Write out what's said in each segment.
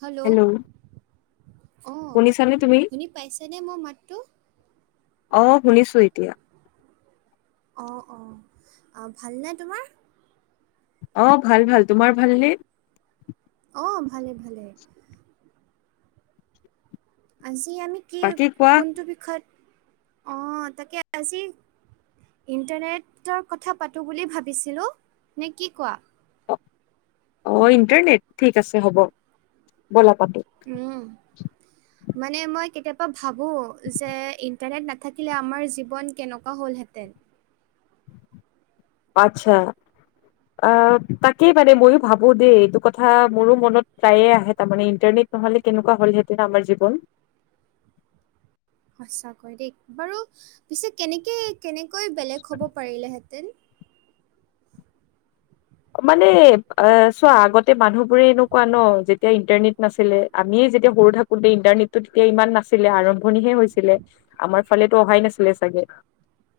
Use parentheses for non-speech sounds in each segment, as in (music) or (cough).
Hello অঁ, শুনিছানে তুমি? শুনি পাইছেনে মোৰ মাতটো? অ, শুনিছোঁ এতিয়া। অ, অ, ভালনে তোমাৰ? অ ভাল ভাল। তোমাৰ ভাল নে? অ, ভালে ভালে। আজি আমি কি বাকী কোৱা কোনটো বিষয়ত, অ, তাকে আজি ইণ্টাৰনেটৰ কথা পাতোঁ বুলি ভাবিছিলোঁ। নে কি কোৱা? অ', অ ইণ্টাৰনেট ঠিক আছে হ'ব, বলা পাতো। উম, মানে মই কেতিয়াবা ভাবোঁ যে ইণ্টাৰনেট নাথাকিলে আমাৰ জীৱন কেনেকুৱা হ'লহেঁতেন। আচ্ছা, অ তাকেই মানে ময়ো ভাবো দেই, এইটো কথা মোৰো মনত প্ৰায়ে আহে তাৰমানে ইণ্টাৰনেট নহ'লে কেনেকুৱা হ'লহেঁতেন আমাৰ জীৱন? সঁচাকৈ দেই বাৰু পিছে কেনেকৈ কেনেকৈ বেলেগ হ'ব পাৰিলেহেঁতেন? মানে অ চোৱা আগতে মানুহ বোৰে এনেকুৱা ন যেতিয়া ইণ্টাৰনেট নাছিলে, আমিয়ে যেতিয়া সৰু থাকো ন্ত ইণ্টাৰনেটটো তেতিয়া ইমান নাছিলে, আৰম্ভণিহে হৈছিলে। আমাৰ ফালেতো অহাই নাছিলে চাগে।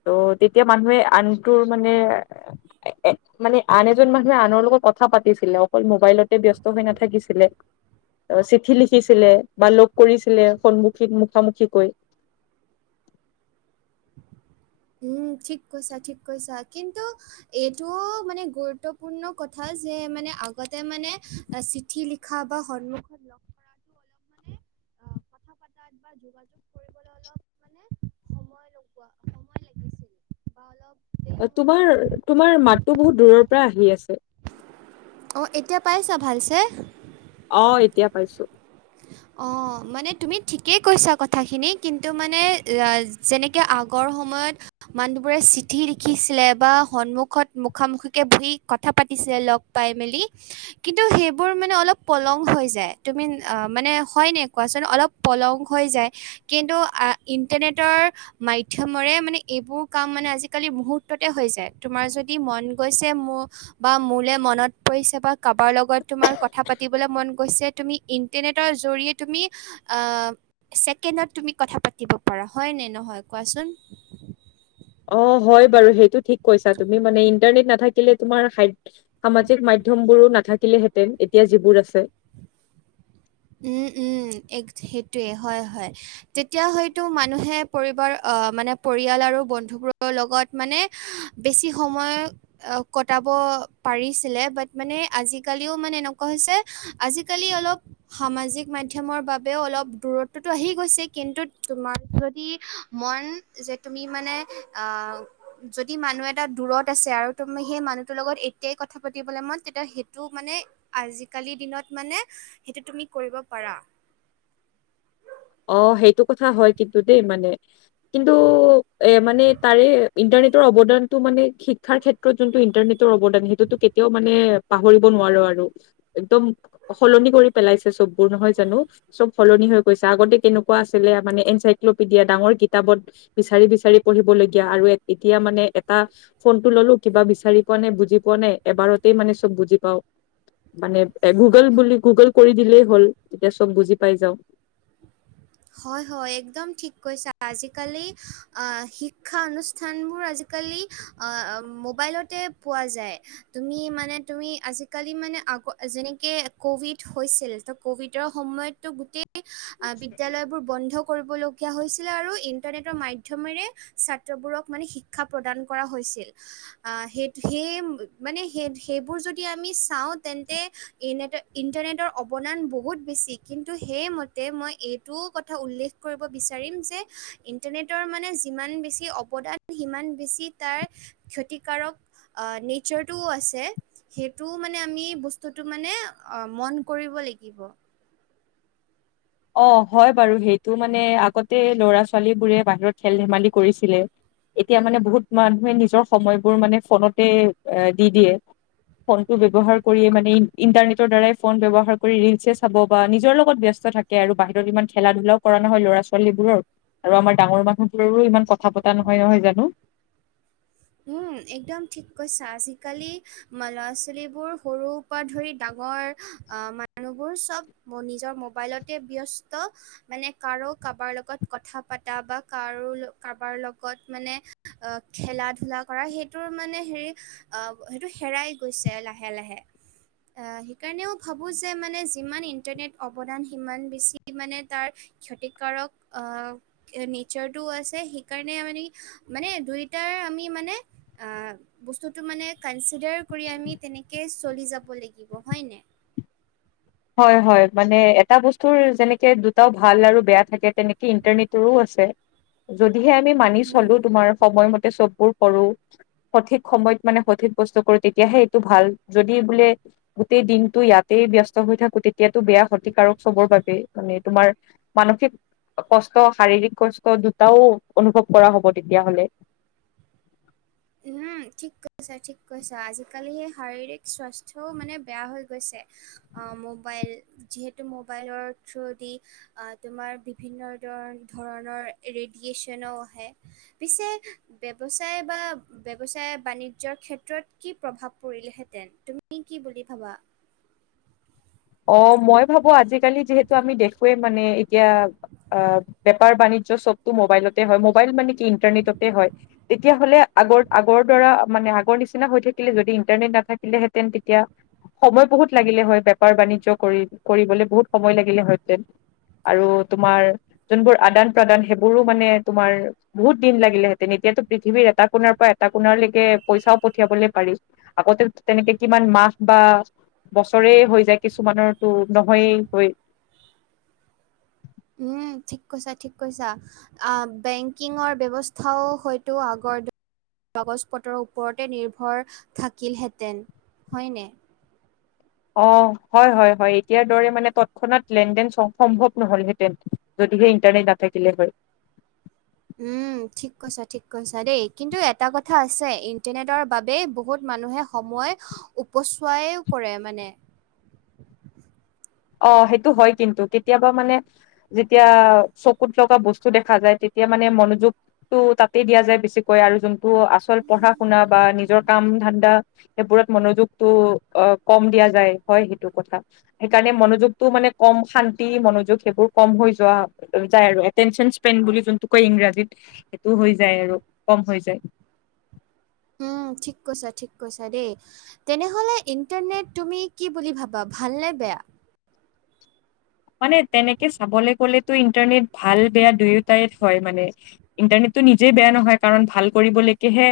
ত' তেতিয়া মানুহে আনটো মানে মানে, আন এজন মানুহে আনৰ লগত কথা পাতিছিলে, অকল মোবাইলতে ব্যস্ত হৈ নাথাকিছিলে। চিঠি লিখিছিলে বা লগ কৰিছিলে সন্মুখী মুখামুখিকৈ। উম, ঠিক কৈছা ঠিক কৈছা। কিন্তু এইটো মানে গুৰুত্বপূৰ্ণ কথা যে মানে আগতে মানে চিঠি লিখি খা বা সন্মুখত লগ কৰাটো অলপ কথা পাতাত বা যোগাযোগ কৰিবলৈ অলপ মানে সময় সময় লাগিছিল বা অলপ দেৰি হৈ তোমাৰ গৈছিলে। তোমাৰ মাতো বহুত দূৰৰ পৰা আহি আছে। অ, এতিয়া পাইছা ভালছে? অ, এতিয়া পাইছোঁ। (inaudible) অ, মানে তুমি ঠিকেই কৈছা কথাখিনি, কিন্তু মানে যেনেকৈ আগৰ সময়ত মানুহবোৰে চিঠি লিখিছিলে বা সন্মুখত মুখামুখিকে বহি কথা পাতিছিলে। লগ পাই মেলি, কিন্তু সেইবোৰ মানে অলপ পলম হৈ যায়। তুমি মানে হয়নে কোৱাচোন? অলপ পলম হৈ যায়, কিন্তু ইণ্টাৰনেটৰ মাধ্যমৰে মানে এইবোৰ কাম মানে আজিকালি মুহূৰ্ততে হৈ যায়, তোমাৰ যদি মন গৈছে মোৰ বা মোলে মনত পৰিছে বা কাৰোবাৰ লগত তোমাৰ কথা পাতিবলৈ মন গৈছে, তুমি নেতৰ জৰিয়ে তুমি, আহ। ছেকেণ্ডত তুমি কথা পাতিব পাৰা, হয় ন নহয় কোৱা চোন? অ', হয় বাৰু সেইটো, ঠিক কৈছা তুমি। মানে ইণ্টাৰনেট নাথাকিলে তোমাৰ সামাজিক মাধ্যমবোৰো নাথাকিলেহেঁতেন, এতিয়া যিবোৰ আছে। উম উম। এক সেইটোৱেই হয় হয়। তেতিয়া হয়তো মানুহে পৰিবাৰ আহ মানে পৰিয়াল আৰু বন্ধুবোৰৰ লগত মানে বেছি সময় অহ, কটাব পাৰিছিলে। বাত মানে আজিকালিও মানে এনেকুৱা হৈছে আজিকালি অলপ সামাজিক মাধ্যমৰ বাবেও অলপ দূৰত্বটো আহি গৈছে, কিন্তু তোমাৰ যদি মন যে তুমি মানে, আহ যদি মানুহ এটা দূৰত আছে আৰু তুমি সেই মানুহটোৰ লগত এতিয়াই কথা পাতিবলে মন, তেতিয়া সেইটো মানে আজিকালি দিনত মানে সেইটো তুমি কৰিব পাৰা। অ', সেইটো কথা হয় কিন্তু দেই মানে। কিন্তু এ মানে তাৰে ইণ্টাৰনেটৰ অৱদানতটো মানে, শিক্ষাৰ ক্ষেত্ৰত যোনটো ইণ্টাৰনেট অৱদান, সেইটোতো কেতিয়াও মানে পাহৰিব নোৱাৰো আৰু। একদম সলনি কৰি পেলাইছে চববোৰ নহয় জানো? চব সলনি হৈ গৈছে। আগতে কেনেকুৱা আছিলে মানে এনচাইক্লোপিডিয়া, ডাঙৰ কিতাপত বিচাৰি বিচাৰি পঢ়িবলগীয়া আৰু এতিয়া মানে এটা ফোনটো ল'লো কিবা বিচাৰি পোৱা নাই বুজি পোৱা নাই, এবাৰতেই মানে চব বুজি পাও। মানে এ গুগল বুলি গুগল কৰি দিলেই হ'ল, তেতিয়া চব বুজি পাই যাও। (inaudible) হয় হয়। একদম ঠিক কৈছা, আজিকালি অ শিক্ষা অনুষ্ঠান বোৰ আজ আজিকালি মোবাইলতেই পোৱা যায়। তুমি মানে তুমি আজিকালি মানে আগ যেনেকে ক'ভিড হৈছিল, তো ক'ভিডৰ সময়ত ত' গোটেই বিদ্যালয়বোৰ বন্ধ কৰিব ল গীয়া হৈছিলে আৰু ইণ্টাৰনেটৰ মাধ্যমেৰে ছাত্ৰবোৰক মানে শিক্ষা প্ৰদান কৰা হৈছিল। আহ, সেই সেই মানে স সেইবোৰ যদি আমি চাওঁ তেন্তে ইনেটৰ ইণ্টাৰনেটৰ অৱদান বহুত বেছি, কিন্তু সেইম মই এইটোও কথা উল্লেখ কৰিব বিচাৰিম যে, ইণ্টাৰনেটৰ মানে যিমান বেছি অৱদান সিমান বেছি তাৰ ক্ষতিকাৰক নেচাৰটোও আছে। সেইটোও মানে আমি বস্তুতটো মানে অ মন কৰিব লাগিব। অ', হয় বাৰু সেইটো মানে আগতে ল'ৰা ছোৱালী বোৰে বাহিৰত খেল ধেমালি কৰিছিলে। এতিয়া মানে বহুত মানুহে নিজৰ সময়বোৰ মানে ফোনতে এ দি দিয়ে। ফোনটো ব্যৱহাৰ কৰিয়েই মানে, ইন্টাৰনেটৰ দ্বাৰাই ফোন ব্যৱহাৰ কৰি ৰিলচ চাব বা নিজৰ লগত ব্যস্ত থাকে। আৰু বাহিৰত ইমান খেলা ধূলাও কৰা নহয় ল'ৰা ছোৱালীবোৰৰ। আৰু আমাৰ ডাঙৰ মানুহবোৰৰো ইমান কথা পতা নহয়, নহয় জানো? উম, একদম ঠিক কৈছা, আজিকালি ল'ৰা ছোৱালীবোৰ সৰু ধৰি ডাঙৰ মানুহবোৰ চব নিজৰ মোবাইলতেই ব্যস্ত। মানে কাৰো কাৰোবাৰ লগত কথা পাতা বা কাৰো কাৰোবাৰ লগত মানে অ' খেলাত খেলা কৰা সেইটোৰ মানে হেৰি, অ' সেইটো হেৰাই গৈছে লাহে লাহে। সেইকাৰণেও ভাবোঁ যে মানে যিমান ইণ্টাৰনেট অৱদান সিমান বেছি মানে তাৰ ক্ষতিকাৰক আহ নেচাৰটোওঁ আছে, সেইকাৰণে আমি মানে দুইটাৰ আমি মানে বস্ততো মানে কনচিডাৰ কৰি আমি তেনেকে চলি যাব লাগিব হয়নে। হয়, হয়, মানে এটা বস্তুৰ যেনেকে দুটাও ভাল আৰু বেয়া থাকে তেনেকৈ ইণ্টাৰনেটৰো আছে। যদিহে আমি মানি উম চলোঁ, তোমাৰ সময়মতে চববোৰ কৰোঁ। সঠিক সময়ত মানে সঠিক বস্তু কৰোঁ। তেতিয়াহে এইটো ভাল যদি বোলে। গোটেই দিনটো ইয়াতেই ব্যস্ত। হৈ থাকো তেতিয়াতো বেয়া ক্ষতিকাৰক চবৰ বাবে মানে তোমাৰ মানসিক। কষ্ট শাৰীৰিক কষ্ট দুটাও অনুভৱ কৰা হ'ব তেতিয়া হ'লে। (unintelligible) ঠিক কৈছা, ঠিক কৈছা, আজিকালি সেই শাৰীৰিক স্বাস্থ্যও মানে বেয়া হৈ গৈছে। মোবাইল, যিহেতু মোবাইলৰ থ্ৰুদি তোমাৰ বিভিন্ন ধ ধৰণৰ ৰেডিয়েচনো আহে। পিছে ব্যৱচায় বা। ব্যৱচায় বাণিজ্যৰ ক্ষেত্ৰত কি প্ৰভাৱ পৰিলেহেঁতেন তুমি কি বুলি ভাবা? অ 'মই ভাবোঁ আজিকালি যিহেতু আমি দেখোৱেই মানে এতিয়া। অ 'বেপাৰ বাণিজ্য চবটো মোবাইলতে হয়, মোবাইল মানে ইন্টাৰনেট হয়, তেতিয়া হ'লে আগৰ আগৰ পৰা মানে আগৰ নিচিনা হৈ থা যদি ইণ্টাৰনেট নাথাকিলেহেঁতেন, তেতিয়া সময় বহুত লাগিলে হয়। বেপাৰ বাণিজ্যয কৰি কৰিবলৈ বহুত সময় লাগিলে হয়তে আৰু তোমাৰ যোনবোৰ আদান প্ৰদান সেইবোৰো মানে তোমাৰ বহুত দিন লাগিলেহেঁতেন, এতিয়াতো পৃথিৱীৰ এটা কোণাৰ পৰা, এটা কোণাৰ লকে পইচাও পঠিয়াবলে পাৰি। আগতে, তেনেকে কিমান মাহ বা বছৰে হৈছে। যে কিছুমানৰতো নহয়েই হয়। উম, ঠিক কৈছা, ঠিক কৈছা। আ বেংকিঙৰ ব্যৱস্থাও হয়তো আগৰ কাগজ পত্ৰৰ ওপৰতে নিৰ্ভৰ থাকিলহেঁতেন হয়নে নাই। অ' হয়, হয়, হয়, এতিয়াৰ দৰে মানে তৎক্ষণাত লেন দেন চ'ব সম্ভৱ নহলহেঁতেন। যদিহে ইণ্টাৰনেট নাথাকিলে হয়। উম, ঠিক কৈছা, ঠিক কৈছা, দেই কিন্তু এটা কথা আছে, ইণ্টাৰনেটৰ বাবে বহুত মানুহে সময় উপচোৱাইও কৰে মানে। অ' সেইটো হয় কিন্তু, কেতিয়াবা মানে যেতিয়া চকুত লগা বস্তু দেখা যায়, তেতিয়া মানে মনোযোগ টো তাতে দিয়া যায় বেছিকৈ আৰু যোনটো আচল পঢ়া শুনা বা নিজৰ কাম ধান্দা সেইবোৰত মনোযোগতটো অ' কম দিয়া যায় হয়, সেইটো কথা। সেই কাৰণে মনোযোগতটো মানে কম শান্তি মনোযোগ সেইবোৰ কম হৈ যোৱা। যায় আৰু এটেনচন স্পেন বুলি যোনটো কয় ইংৰাজীত সেইটো হৈ যায় আৰু কম হৈ যায়। উম, ঠিক কৈছা, ঠিক কৈছা দেই। তেনে হ'লে ইণ্টাৰনেট তুমি কি বুলি ভাবা, ভাল নে বেয়া? মানে তেনেকে চাবলে গ'লেতো ইণ্টাৰনেট ভাল বেয়া দুয়োটাই হয় মানে। ইণ্টাৰনেটটো নিজেই বেয়া নহয়, কাৰণ ভাল কৰিবলৈকেহে।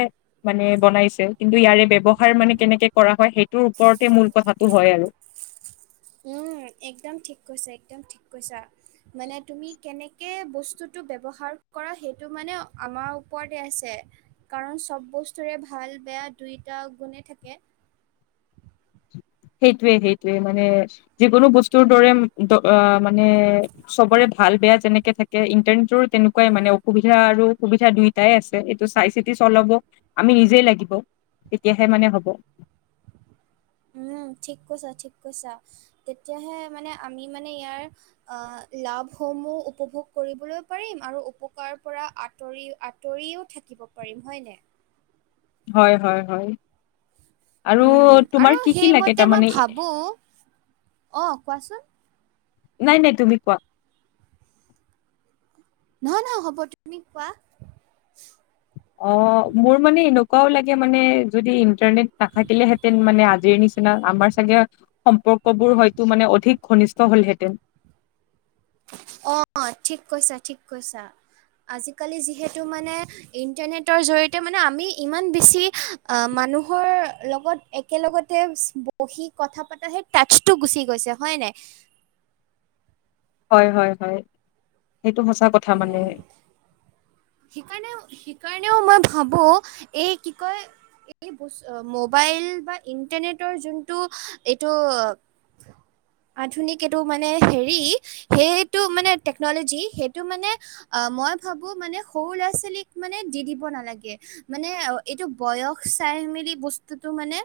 মানে বনাইছে, কিন্তু ইয়াৰে ব্যৱহাৰ মানে কেনেকে কৰা হয়, সেইটোৰ ওপৰতে মূল কথাটো হয় আৰু। উম, একদম ঠিক কৈছা, একদম ঠিক কৈছা। মানে তুমি কেনেকে বস্তুটো ব্যৱহাৰ কৰা, সেইটো মানে আমাৰ ওপৰতে আছে। কাৰণ চ'ব বস্তুৰে ভাল বেয়া দুইটা গুণে থাকে। সেইটোয়ে, সেইটোয়ে মানে যিকোনো বস্তুৰ দৰে মানে। চবৰে ভাল বেয়া যেনেকে থাকে, ইণ্টাৰনেটৰো তেনেকুৱাই মানে অসুবিধা আৰু সুবিধা দুই টাই আছে এইটো চাই চিতি চলাব আমি নিজেই লাগিব তেতিয়াহে মানে হ'ব। উম, ঠিক কৈছা, ঠিক কৈছা, তেতিয়াহে মানে আমি মানে ইয়াৰ আহ লাভসমূহ উপভোগ কৰিবলৈ পাৰিম আৰু উপকাৰ পৰা আঁতৰি আঁতৰিও থাকিব পাৰিম হয়নে নাই। হয় হয় হয়। আৰু উম, আৰু তোমাৰ কি কি লাগে সেইমতে মই তাৰমানে ভাবো অ', কোৱাচোন। নাই নাই তুমি কোৱা নহয় নহয় হ'ব তুমি কোৱা অ', মোৰ মানে এনেকুৱাও লাগে মানে যদি ইণ্টাৰনেট নাথাকিলেহেঁতেন মানে আজিৰ নিচিনা নিচিনা আমাৰ চাগে সম্পৰ্ক বোৰ হয়তো মানে অধিক ঘনিষ্ঠ হ'লহেঁতেন অ', ঠিক কৈছা ঠিক কৈছা, আজিকালি যিহেতু মানে ইণ্টাৰনেটৰ জৰি়য়তে মানে আমি ইমান বেছি মানুহৰ লগত একেলগতে বহি কথা পাতা সেই টাচটো গুচি গৈছে হয় নাই। হয় হয় হয় সেইটো সঁচা কথা মানে। সেইকাৰণে-সেইকাৰণেও মই ভাবোঁ এই কি কয় এই মোবাইল বা ইণ্টাৰনেটৰ যোনটো এইটো আধুনিক এইটো মানে হেৰি সেইটো মানে টেকন'লজি সেইটো মানে অ', মই ভাবো মানে সৰু ল'ৰা ছোৱালীক মানে দি দিব নালাগে মানে এইটো বয়স চাই মেলি বস্তুটো মানে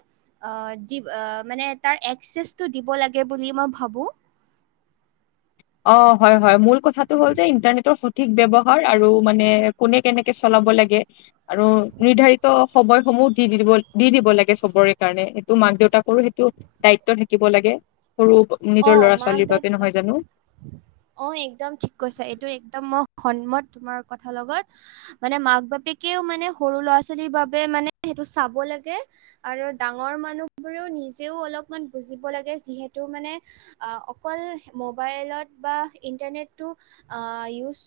আ দিব আ মানে তাৰ একসেচটো দিব লাগে বুলি মই ভাবো। অ', হয় হয় মূল কথাটো হ'ল যে ইন্টাৰনেটৰ সঠিক ব্যৱহাৰ আৰু মানে কোনে কেনেকে চলাব লাগে আৰু নিৰ্ধাৰিত সময়সমূহ দি দিব দি দিব লাগে চবৰে কাৰণে সেইটো মাক দেউতাকৰো সেইটো দায়িত্ব থাকিব লাগে সৰু অ নিজৰ ল'ৰা মাক ছোৱালীৰ বাবে দেউত নহয় জানো। অ', একদম ঠিক কৈছা, এইটো একদম মই সন্মত তোমাৰ কথা লগত মানে মাক বাপেকেও মানে সৰু ল'ৰা ছোৱালীৰ বাবে মানে সেইটো চাব লাগে আৰু ডাঙৰ মানুহ বোৰেও নিজেও অলপমান বুজিব লাগে যিহেতু মানে অকল মোবাইলত বা ইন্টাৰনেটটো ইউজ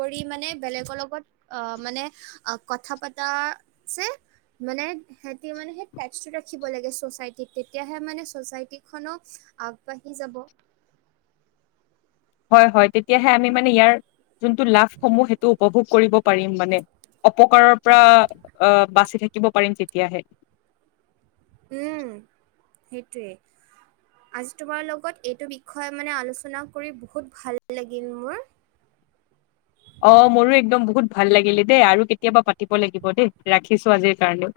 কৰি মানে বেলেগৰ লগত মানে কথা পাতাৰ যে মানে সিহঁতি মানে সেই টাচটো ৰাখিব লাগে ছচাইটিত তেতিয়াহে মানে ছচাইটিখনক বাঢ়ি যাব। হয় হয় তেতিয়াহে আমি মানে ইয়াৰ যোনটো লাভসমূহ সেইটো উপভোগ কৰিব পাৰিম মানে অপকাৰৰ পৰা আহ বাচি থাকিব পাৰিম তেতিয়াহে। উম, সেইটোৱে আজি তোমাৰ লগত এইটো বিষয়ে মানে আলোচনা কৰি বহুত ভাল লাগিল মোৰ অ', মোৰো একদম বহুত ভাল লাগিলে দেই আৰু কেতিয়াবা পাতিব লাগিব দেই ৰাখিছো আজিৰ কাৰণেও।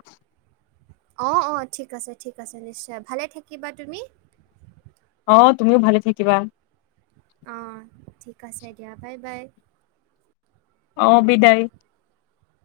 অ', অ', ঠিক আছে ঠিক আছে নিশ্চয়, ভালে থাকিবা তুমি। অ', তুমিও ভালে থাকিবা। অ', ঠিক আছে দিয়া বাই বাই। অ', বিদায়।